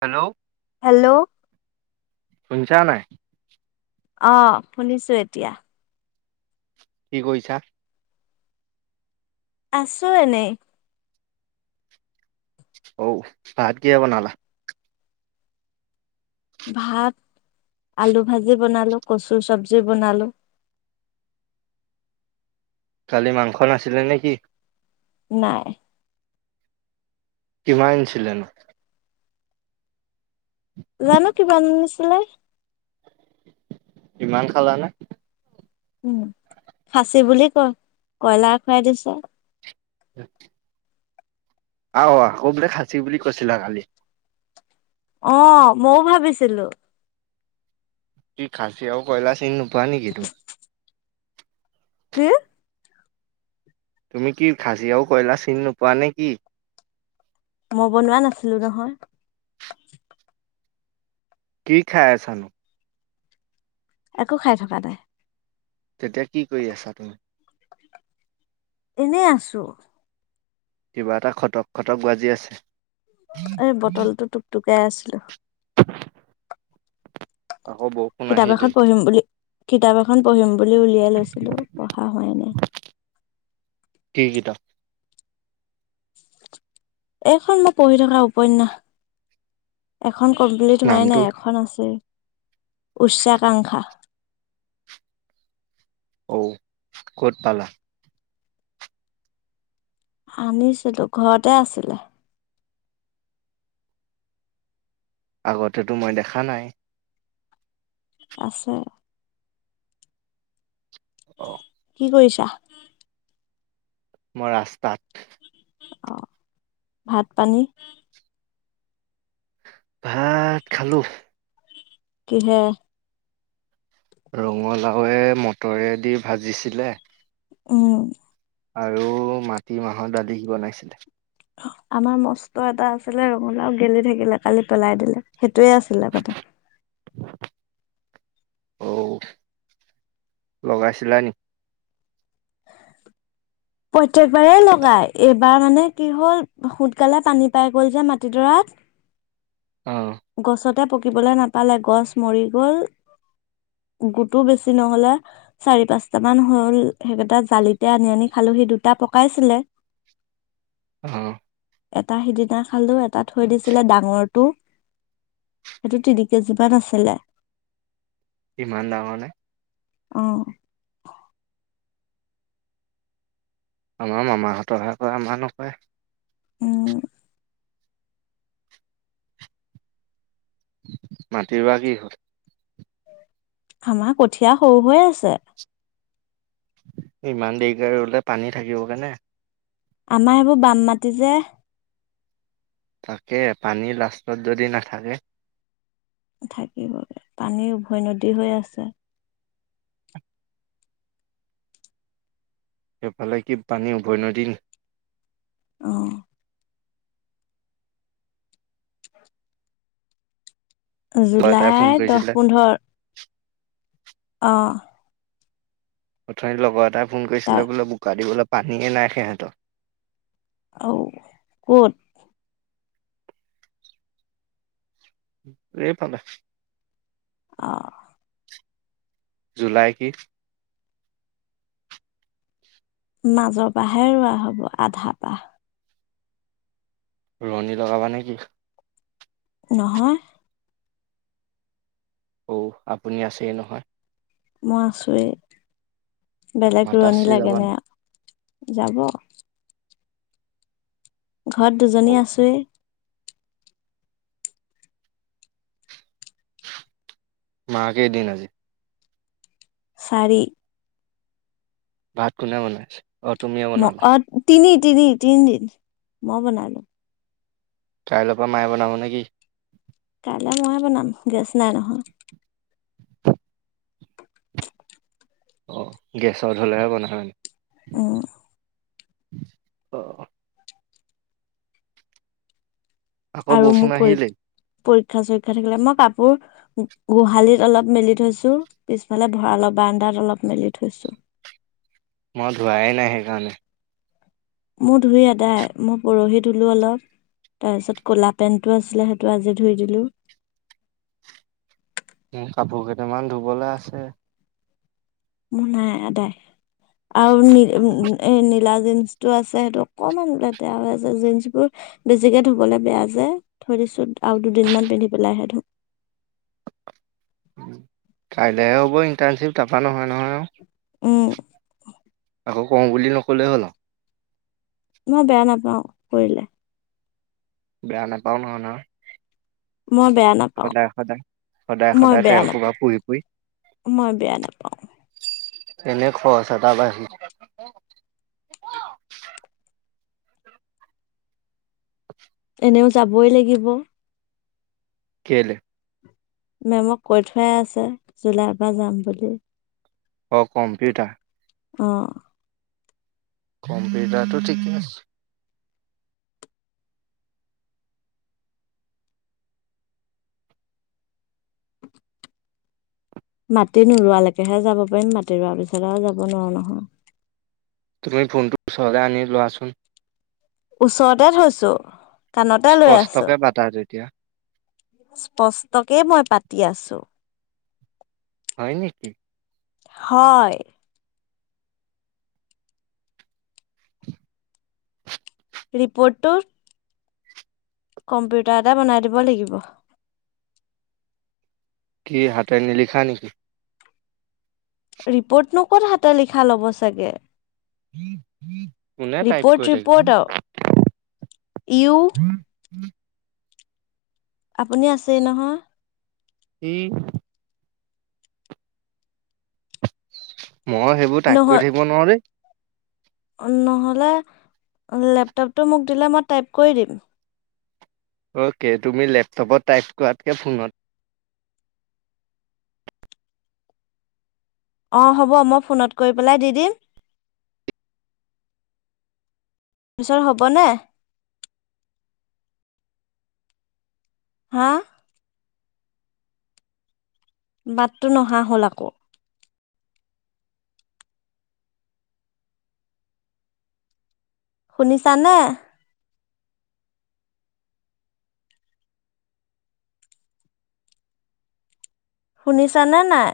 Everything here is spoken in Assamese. হেল্ল'। হেল্ল'। কুছা নাই। অ', শুনিছো এতিয়া। কি, কৰিছা। আছোঁ এনেই। অ', ভাতগী হে বনালা। ভাত আলু ভাজি বনালো কচুৰ চব্জি বনালো। [inaudible] কালি মাংস নাছিলে নে কি। নাই। কিমান আনিছিলে নু জানো কি কিমান আনিছিলে। ইমান খালা নে। উম খাচী বুলি কয় কইলাৰ খুৱাই দিছে। অ। আহ ক বোলে খাঁচী বুলি কৈছিলা কালি। অ মইও ভাবিছিলো। কি খাচী আৰু কয়লা চিন নোপোৱা নেকি তুমি। কি। তুমি কি খাছী ও কয়লা চিনি নোপোৱা নে কি। মই বনোৱা নাছিলো নহয়। কি খায় আছানু। একো খাই থকা নাই। তেতিয়া কি কৰি আছা তুমি। এনেই আছো। কিবা এটা খটক-খটক বাজি আছে। এ বটলটো টুকটুকাই আছিলো। [unintelligible] বৰষুণ কিতাপ এখন আহিলেই। পঢ়িম বুলি, কিতাপ এখন পঢ়িম বুলি উলিয়াই লৈছিলো পঢ়া হয়নে। কি কিতাপ? এইখন মই পঢ়ি থকা উপন্যাস। এখন কমপ্লিট হোৱাই নামটো? নাই এখন আছে। উচ্চাকাংক্ষা। অঔ, ক'ত পালা। আনিছিলো ঘৰতে আছিলে। আগতেতো মই দেখা নাই। আছে। অ' কি কৰিছা? মই ৰাস্তাত। অ', ভাত পানী। ভাত খালো। কিহে। ৰঙালাওে মটৰেদি ভাজিছিলে। উম। আৰু মাটি মাহৰ দালি বনাইছিলে। আমাৰ মস্ত এটা আছিলে ৰঙালাও গেলি থাকিলে কালি পেলাই দিলে সেইটোয়ে আছিলে মানে। অ', লগাইছিলা নে প্ৰত্যেকবাৰেেই লগাই এইবাৰ মানে কি হ'ল সোনকালে পানী পাই গ'ল যে মাটিডৰাত। অ', গছতে পকিবলৈ নাপালে গছ মৰি গল। গোতো বেছি নহলে, চাৰি পাঁচট মান হল। সেইকেইটা জালিতে আনি আনি খালো হি দুটা পকাইছিলে। অ'। এটা সিদিনা খালোঁ, এটা থৈ দিছিলে ডাঙৰটো। সেইটো তিনি কেজি মান আছিলে। ইমান ডাঙৰ নে? অ'। আমাৰ মামাহঁতৰহে কৰে, আমাৰ নকৰে। উম। মাটি ৰোৱা কি হ'ল? আমাৰ কঠীয়া সৰু হৈ আছে। ইমান দেৰিকে ৰোলে পানী থাকিবগৈ নে? আমাৰ এইবোৰ বাম মাতি যে তাকে পানী লাষ্টত যদি নাথাকে। থাকিবগে, পানী উভৈ নদী হৈ আছে। সেইফালে কি পানী উভৈ নদী নি অ'। লগৰ এটাই ফোন জুলাই দহ, কৰিছিলে পোন্ধৰ। অ'। অথনি লগৰ এটাই ফোন তাৰ কৰিছিলে বোলে বোকা দিবলৈ বোলে পানীয়েই নাই সিহঁতৰ। অউ, ক'ত? এইফালে। অ'। জুলাই কি? মাজৰ পাহে ৰোৱা হ'ব, আধা‌ পা। ৰোৱনি লগাবা নেকি? নহয়। অউ, আপুনি আছেই নহয়। মই আছোৱে, বেলেগ ৰোৱনী মাতাশ্ৰী লাগে যাবা নে। নাই? যাব ঘৰত অ', দুজনী আছোৱেই মাকেই দিন আজি চাৰি ভাত কোনে বনাইছে অ তুমিয়ে ম বনালা অ তিনি তিনি তিনিদিন মই বনালো কাইৰ পৰা মায়ে বনাব নেকি কাইলৈ মইে বনাম গেছ নাই নহয় অ গেছৰ হলেহে বন হয় উ আহ আকৌ আৰু মোৰ বৰষুণ পৰি আহিলেই পৰীক্ষা চীক্ষা থাকিলে মই কাপোৰ গোহালিত অলপ মেলি থৈছো পিছফালে ভৰালব ব্দাত অলপ মেলি থৈছো মই ধোৱাই নাই সেইকাৰণে মোৰ ধুই আদাই মই পৰহি ধুলো অলপ তাৰপিছত কলা পেন্টটো আছিলে সেইটো আজি ধুই দিলো উ কাপোৰ কেইটামান ধুবলৈ আছে মনাইায় আৰু ন এ নীলা জীন্স টো আছে সেইটো অকমান লাতেয়া হৈ আছে জীন্স বোৰ বেছিকে ধুবলৈ বেয়া যে থৈ দিছো আৰু দুদিনমান পিন্ধি পেলাইহে ধুম [unintelligible] কাইলেহে হ'ব ইণ্টাৰ্ণশ্বিপ তপা নহয় নহয় আৰু উম আকৌ কওঁ বুলি নক'লেই হ'ল মই বেয়া নাপাওঁ কৰিলে বেয়া নাপা ন ন মই বেয়া নাপাওঁ সদায় মই সদায় বেয়া তেল সোপা নাপাওঁ পুৰি পুৰি মই বেয়া নাপাওঁ এনে খোৱাচা তাৰাব আহি এনেও যাবই লাগিব কলৈ মেমক কৈ থোৱয় আছে জুলাই পৰা যাম বুলি অ কম্পিউটাৰ আহ কম্পিউটাৰটো ঠিকেই আছে মাটি নোোৰোৱালৈকেহে যাব পাৰিম মাটি ৰোৱাৰ পিছত আৰু যাব নোৱাৰোঁ নহয় তুমি ফোনটো চদায় আনি লোৱাচোন ওচৰতে থৈছো কাণতে লৈ আছো স্পষ্টকে পাতা তেতিয়া স্পষ্টকে মই পাতি আছো হয় নেকি হয় ৰিপৰ্টটো কম্পিউটাৰতে বনাই দিব লাগিব। কি হাতে নিলিখা নেকি? ৰিপ'ৰ্টনো ক'ত হাতে লিখা ল'ব চাগে। কোনে টাইপ ৰিপৰ্ট কৰি ৰিপৰ্ট আৰু থাকিব। ইউ' আপুনি আছে নহয়। ইহ। মই সেইবোৰ টাইপ কৰি নহয় থাকিব নোৱাৰো দেই। নহ'লে লেপটপটো মোক দিলে, মই টাইপ কৰি দিম। অ'কে তুমি লেপটপত টাইপ কৰাতকে ফোনত অ' হ'ব মই ফোনত কৰি পেলাই দি দিম। পিছে হ'বনে? হা। বাটটো নহা হ'ল আকৌ। শুনিছানে? শুনিছানে নাই?